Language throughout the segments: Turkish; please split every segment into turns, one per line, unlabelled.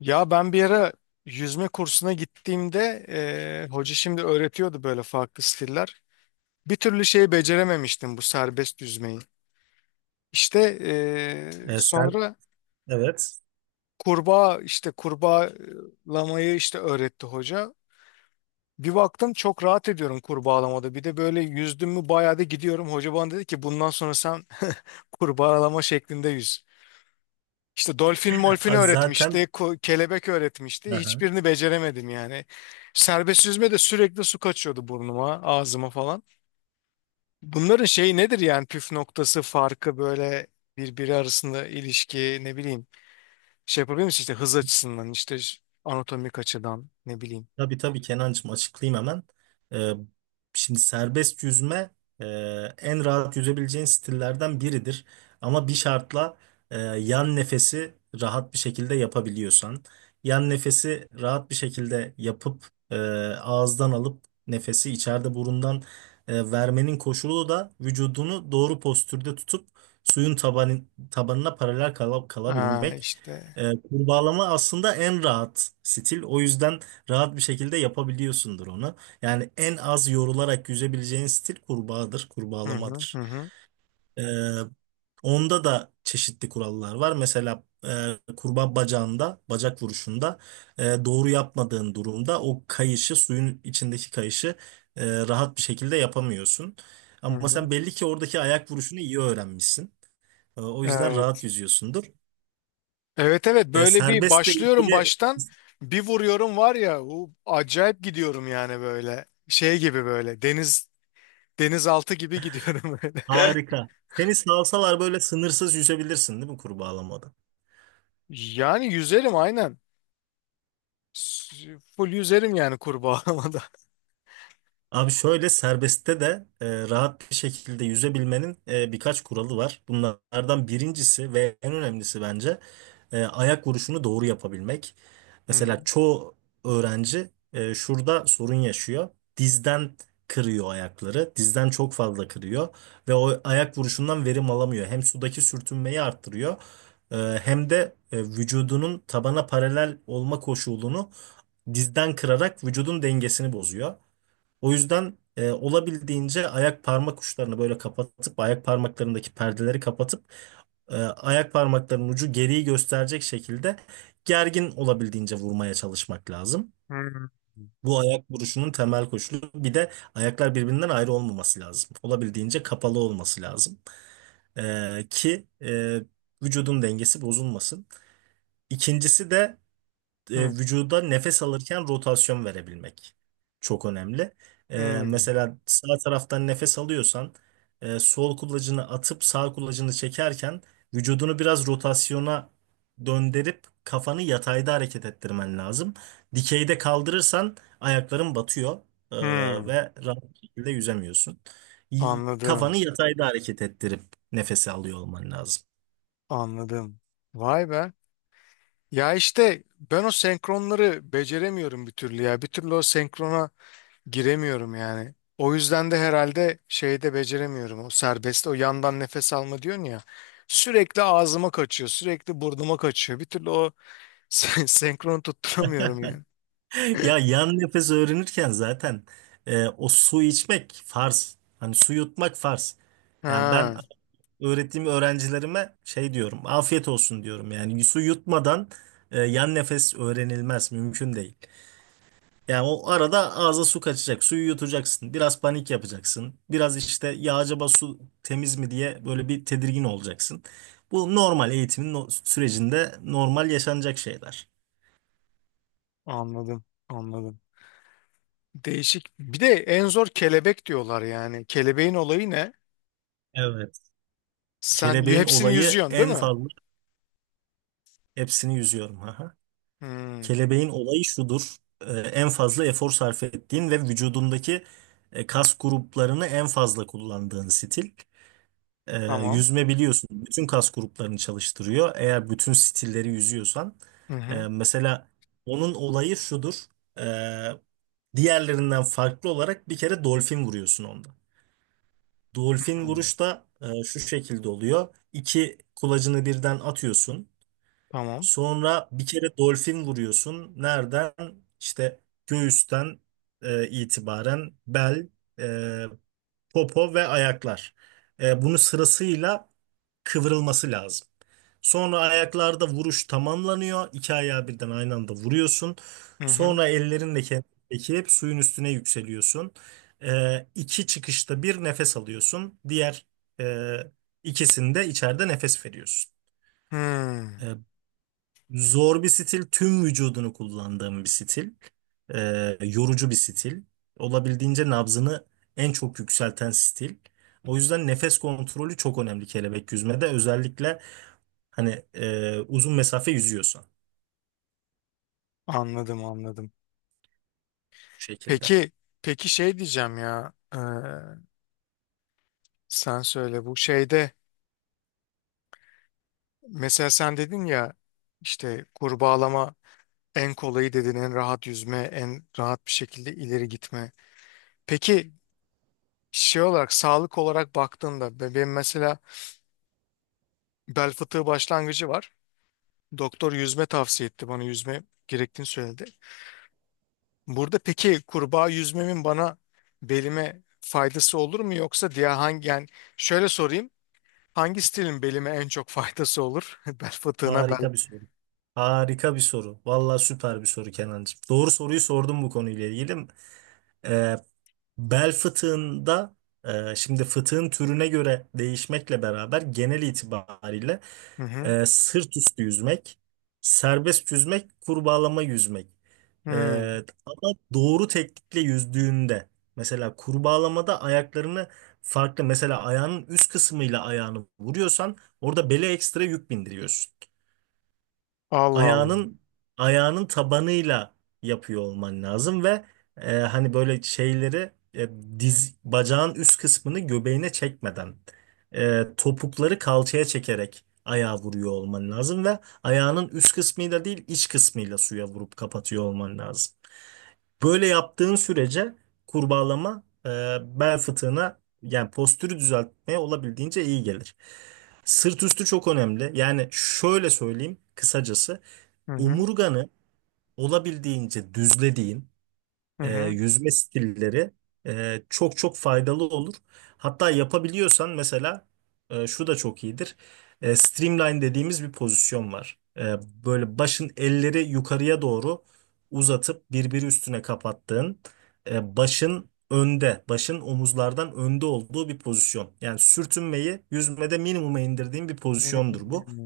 Ya ben bir ara yüzme kursuna gittiğimde hoca şimdi öğretiyordu böyle farklı stiller. Bir türlü şeyi becerememiştim bu serbest yüzmeyi. İşte
Sen
sonra
evet.
kurbağalamayı işte öğretti hoca. Bir baktım çok rahat ediyorum kurbağalamada. Bir de böyle yüzdüm mü bayağı da gidiyorum. Hoca bana dedi ki bundan sonra sen kurbağalama şeklinde yüz. İşte dolfin molfin
Zaten
öğretmişti, kelebek öğretmişti.
aha.
Hiçbirini beceremedim yani. Serbest yüzme de sürekli su kaçıyordu burnuma, ağzıma falan. Bunların şeyi nedir yani püf noktası, farkı böyle birbiri arasında ilişki ne bileyim. Şey yapabilir misin işte hız açısından işte anatomik açıdan ne bileyim.
Tabii tabii Kenancığım, açıklayayım hemen. Ee, Şimdi serbest yüzme e, en rahat yüzebileceğin stillerden biridir. Ama bir şartla, yan nefesi rahat bir şekilde yapabiliyorsan. Yan nefesi rahat bir şekilde yapıp ağızdan alıp nefesi içeride burundan vermenin koşulu da vücudunu doğru postürde tutup suyun tabanı, tabanına paralel
Aa
kalabilmek.
işte.
Kurbağalama aslında en rahat stil. O yüzden rahat bir şekilde yapabiliyorsundur onu. Yani en az yorularak yüzebileceğin stil kurbağadır,
Hı hı hı
kurbağalamadır.
hı.
Ee, Onda da çeşitli kurallar var. Mesela kurbağa bacağında, bacak vuruşunda doğru yapmadığın durumda o kayışı, suyun içindeki kayışı rahat bir şekilde yapamıyorsun.
Hı
Ama
hı.
sen belli ki oradaki ayak vuruşunu iyi öğrenmişsin. O yüzden rahat
Evet.
yüzüyorsundur.
Evet, evet, böyle bir
Serbestle
başlıyorum
ilgili
baştan bir vuruyorum var ya o acayip gidiyorum yani böyle şey gibi böyle denizaltı gibi gidiyorum böyle.
harika. Seni salsalar böyle sınırsız yüzebilirsin değil mi kurbağalamada?
Yani yüzerim aynen. Full yüzerim yani kurbağalamada.
Abi şöyle serbestte de rahat bir şekilde yüzebilmenin birkaç kuralı var. Bunlardan birincisi ve en önemlisi bence ayak vuruşunu doğru yapabilmek.
Hı hı.
Mesela çoğu öğrenci şurada sorun yaşıyor. Dizden kırıyor ayakları. Dizden çok fazla kırıyor ve o ayak vuruşundan verim alamıyor. Hem sudaki sürtünmeyi arttırıyor, e, hem de vücudunun tabana paralel olma koşulunu dizden kırarak vücudun dengesini bozuyor. O yüzden olabildiğince ayak parmak uçlarını böyle kapatıp ayak parmaklarındaki perdeleri kapatıp ayak parmaklarının ucu geriyi gösterecek şekilde gergin olabildiğince vurmaya çalışmak lazım.
Hı
Bu ayak vuruşunun temel koşulu. Bir de ayaklar birbirinden ayrı olmaması lazım. Olabildiğince kapalı olması lazım. E, ki e, Vücudun dengesi bozulmasın. İkincisi de
hı.
vücuda nefes alırken rotasyon verebilmek çok önemli. E,
Hı
Mesela sağ taraftan nefes alıyorsan sol kulacını atıp sağ kulacını çekerken vücudunu biraz rotasyona döndürüp kafanı yatayda hareket ettirmen lazım. Dikeyde kaldırırsan ayakların batıyor e,
hı.
ve rahat bir şekilde yüzemiyorsun.
Anladım.
Kafanı yatayda hareket ettirip nefesi alıyor olman lazım.
Anladım. Vay be. Ya işte ben o senkronları beceremiyorum bir türlü ya. Bir türlü o senkrona giremiyorum yani. O yüzden de herhalde şeyde beceremiyorum o serbest o yandan nefes alma diyorsun ya. Sürekli ağzıma kaçıyor, sürekli burnuma kaçıyor. Bir türlü o senkronu tutturamıyorum yani.
Ya yan nefes öğrenirken zaten o su içmek farz. Hani su yutmak farz. Yani ben
Ha,
öğrettiğim öğrencilerime şey diyorum. Afiyet olsun diyorum. Yani su yutmadan yan nefes öğrenilmez. Mümkün değil. Yani o arada ağza su kaçacak. Suyu yutacaksın. Biraz panik yapacaksın. Biraz işte ya acaba su temiz mi diye böyle bir tedirgin olacaksın. Bu normal eğitimin sürecinde normal yaşanacak şeyler.
anladım, anladım. Değişik. Bir de en zor kelebek diyorlar yani. Kelebeğin olayı ne?
Evet.
Sen
Kelebeğin
hepsini
olayı
yüzüyorsun değil
en
mi?
fazla hepsini yüzüyorum. Aha.
Hmm,
Kelebeğin olayı şudur. En fazla efor sarf ettiğin ve vücudundaki kas gruplarını en fazla kullandığın stil. Ee,
tamam.
Yüzme biliyorsun. Bütün kas gruplarını çalıştırıyor. Eğer bütün stilleri yüzüyorsan.
Hı hı.
Mesela onun olayı şudur. Ee, Diğerlerinden farklı olarak bir kere dolfin vuruyorsun onda. Dolfin
Hmm,
vuruş da şu şekilde oluyor. İki kulacını birden atıyorsun.
tamam.
Sonra bir kere dolfin vuruyorsun. Nereden? İşte göğüsten itibaren bel, e, popo ve ayaklar. Bunu sırasıyla kıvrılması lazım. Sonra ayaklarda vuruş tamamlanıyor. İki ayağı birden aynı anda vuruyorsun.
Hı hı.
Sonra ellerinle kendini çekip suyun üstüne yükseliyorsun. İki çıkışta bir nefes alıyorsun. Diğer e, ikisinde içeride nefes veriyorsun. E,
Hmm,
Zor bir stil, tüm vücudunu kullandığım bir stil, yorucu bir stil, olabildiğince nabzını en çok yükselten stil. O yüzden nefes kontrolü çok önemli kelebek yüzmede, özellikle hani uzun mesafe yüzüyorsan bu
anladım, anladım.
şekilde.
Peki, peki şey diyeceğim ya, sen söyle bu şeyde mesela sen dedin ya işte kurbağalama en kolayı dedin, en rahat yüzme, en rahat bir şekilde ileri gitme. Peki şey olarak, sağlık olarak baktığında, benim mesela bel fıtığı başlangıcı var. Doktor yüzme tavsiye etti bana, yüzme gerektiğini söyledi. Burada peki kurbağa yüzmemin bana belime faydası olur mu, yoksa diğer hangi yani, şöyle sorayım. Hangi stilin belime en çok faydası olur? Bel fıtığına bel.
Harika bir soru. Harika bir soru. Vallahi süper bir soru Kenancığım. Doğru soruyu sordum bu konuyla ilgili. Ee, Bel fıtığında şimdi fıtığın türüne göre değişmekle beraber genel itibariyle
Hı hı.
Sırt üstü yüzmek, serbest yüzmek, kurbağalama yüzmek. E,
Hı.
Ama doğru teknikle yüzdüğünde mesela kurbağalamada ayaklarını farklı, mesela ayağının üst kısmıyla ayağını vuruyorsan orada bele ekstra yük bindiriyorsun.
Allah Allah.
Ayağının ayağının tabanıyla yapıyor olman lazım ve hani böyle şeyleri diz bacağın üst kısmını göbeğine çekmeden topukları kalçaya çekerek ayağa vuruyor olman lazım ve ayağının üst kısmıyla değil iç kısmıyla suya vurup kapatıyor olman lazım. Böyle yaptığın sürece kurbağalama bel fıtığına yani postürü düzeltmeye olabildiğince iyi gelir. Sırt üstü çok önemli. Yani şöyle söyleyeyim kısacası,
Hı hı.
omurganı olabildiğince düzlediğin
Hı hı.
yüzme stilleri çok çok faydalı olur. Hatta yapabiliyorsan mesela şu da çok iyidir. Streamline dediğimiz bir pozisyon var. Böyle başın elleri yukarıya doğru uzatıp birbiri üstüne kapattığın başın önde, başın omuzlardan önde olduğu bir pozisyon. Yani sürtünmeyi yüzmede minimuma indirdiğin bir pozisyondur bu.
Hı.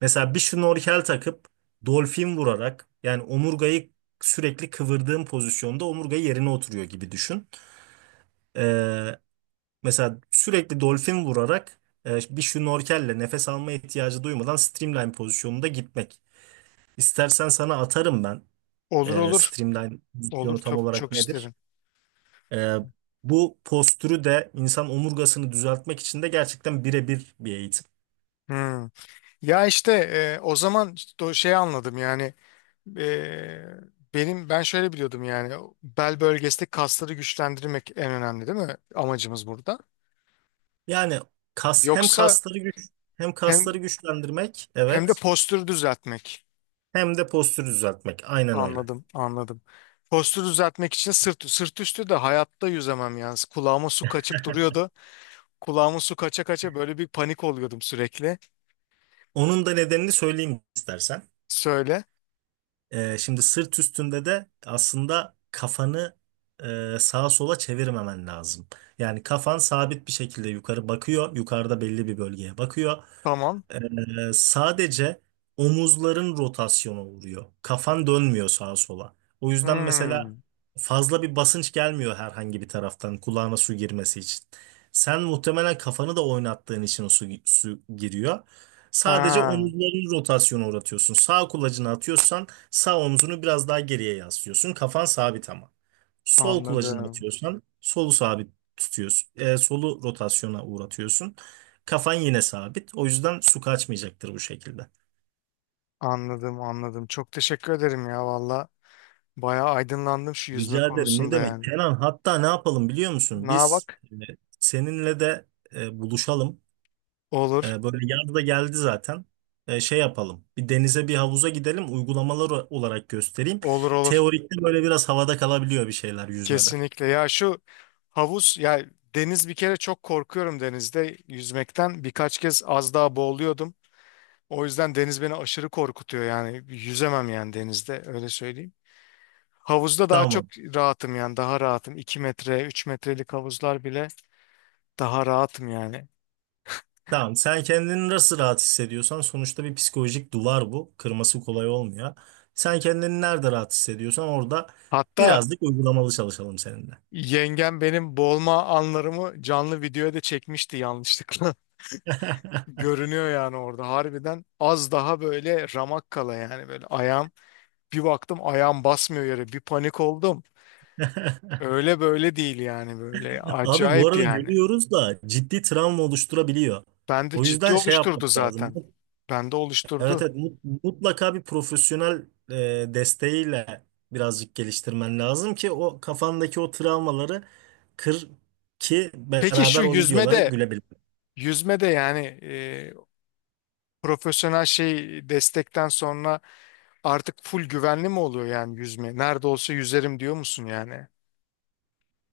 Mesela bir şnorkel takıp dolfin vurarak, yani omurgayı sürekli kıvırdığın pozisyonda omurga yerine oturuyor gibi düşün. Ee, Mesela sürekli dolfin vurarak bir şnorkelle nefes alma ihtiyacı duymadan streamline pozisyonunda gitmek. İstersen sana atarım ben
Olur, olur.
streamline
Olur,
pozisyonu tam
çok
olarak
çok
nedir?
isterim.
Ee, Bu postürü de insan omurgasını düzeltmek için de gerçekten birebir bir eğitim.
Hı. Ya işte, o zaman işte o şey anladım yani, e, ben şöyle biliyordum yani, bel bölgesindeki kasları güçlendirmek en önemli değil mi amacımız burada?
Yani kas,
Yoksa
hem kasları
hem
güçlendirmek,
hem de
evet,
postürü düzeltmek.
hem de postürü düzeltmek. Aynen öyle.
Anladım, anladım. Postürü düzeltmek için sırt, sırt üstü de hayatta yüzemem yani. Kulağıma su kaçıp duruyordu. Kulağıma su kaça kaça böyle bir panik oluyordum sürekli.
Onun da nedenini söyleyeyim istersen.
Söyle.
Şimdi sırt üstünde de aslında kafanı sağa sola çevirmemen lazım. Yani kafan sabit bir şekilde yukarı bakıyor. Yukarıda belli bir bölgeye bakıyor.
Tamam.
Sadece omuzların rotasyona uğruyor. Kafan dönmüyor sağa sola. O yüzden mesela
Hmm.
fazla bir basınç gelmiyor herhangi bir taraftan kulağına su girmesi için. Sen muhtemelen kafanı da oynattığın için su giriyor. Sadece
Ha,
omuzların rotasyona uğratıyorsun. Sağ kulacını atıyorsan sağ omzunu biraz daha geriye yaslıyorsun. Kafan sabit ama. Sol kulacını
anladım.
atıyorsan solu sabit tutuyorsun. Solu rotasyona uğratıyorsun. Kafan yine sabit. O yüzden su kaçmayacaktır bu şekilde.
Anladım, anladım. Çok teşekkür ederim ya valla. Bayağı aydınlandım şu yüzme
Rica ederim. Ne
konusunda
demek?
yani.
Kenan, hatta ne yapalım biliyor musun?
Na
Biz,
bak.
seninle de buluşalım.
Olur.
Böyle yaz da geldi zaten. Şey yapalım. Bir denize bir havuza gidelim. Uygulamalar olarak göstereyim.
Olur, olur.
Teorikte böyle biraz havada kalabiliyor bir şeyler yüzmede.
Kesinlikle. Ya şu havuz ya deniz, bir kere çok korkuyorum denizde yüzmekten. Birkaç kez az daha boğuluyordum. O yüzden deniz beni aşırı korkutuyor yani, yüzemem yani denizde, öyle söyleyeyim. Havuzda daha çok
Tamam.
rahatım yani, daha rahatım. 2 metre 3 metrelik havuzlar bile daha rahatım yani.
Tamam, sen kendini nasıl rahat hissediyorsan, sonuçta bir psikolojik duvar bu. Kırması kolay olmuyor. Sen kendini nerede rahat hissediyorsan orada
Hatta
birazcık uygulamalı çalışalım seninle.
yengem benim boğulma anlarımı canlı videoya da çekmişti yanlışlıkla. Görünüyor yani, orada harbiden az daha böyle ramak kala yani, böyle ayağım bir baktım ayağım basmıyor yere, bir panik oldum. Öyle böyle değil yani, böyle
Abi bu
acayip
arada
yani.
gülüyoruz da ciddi travma oluşturabiliyor.
Bende
O
ciddi
yüzden şey
oluşturdu
yapmak lazım.
zaten. Bende
Evet
oluşturdu.
evet, mutlaka bir profesyonel desteğiyle birazcık geliştirmen lazım ki o kafandaki o travmaları kır ki
Peki şu
beraber o videolara
yüzmede,
gülebilelim.
yüzmede yani, profesyonel şey destekten sonra artık full güvenli mi oluyor yani yüzme? Nerede olsa yüzerim diyor musun yani?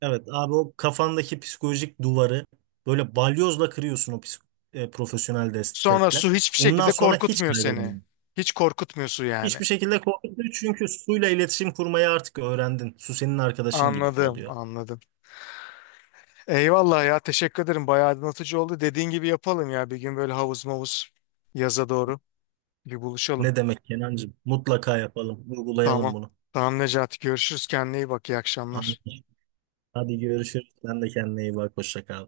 Evet abi, o kafandaki psikolojik duvarı böyle balyozla kırıyorsun o profesyonel
Sonra
destekle.
su hiçbir
Ondan
şekilde
sonra hiç
korkutmuyor seni.
kaygılanmıyor.
Hiç korkutmuyor su yani.
Hiçbir şekilde korkmuyor çünkü suyla iletişim kurmayı artık öğrendin. Su senin arkadaşın gibi
Anladım,
oluyor.
anladım. Eyvallah ya, teşekkür ederim. Bayağı aydınlatıcı oldu. Dediğin gibi yapalım ya, bir gün böyle havuz mavuz, yaza doğru bir buluşalım.
Ne demek Kenancığım? Mutlaka yapalım, uygulayalım
Tamam.
bunu.
Tamam Necati, görüşürüz. Kendine iyi bak. İyi akşamlar.
Anladım. Hadi görüşürüz. Sen de kendine iyi bak. Hoşça kal.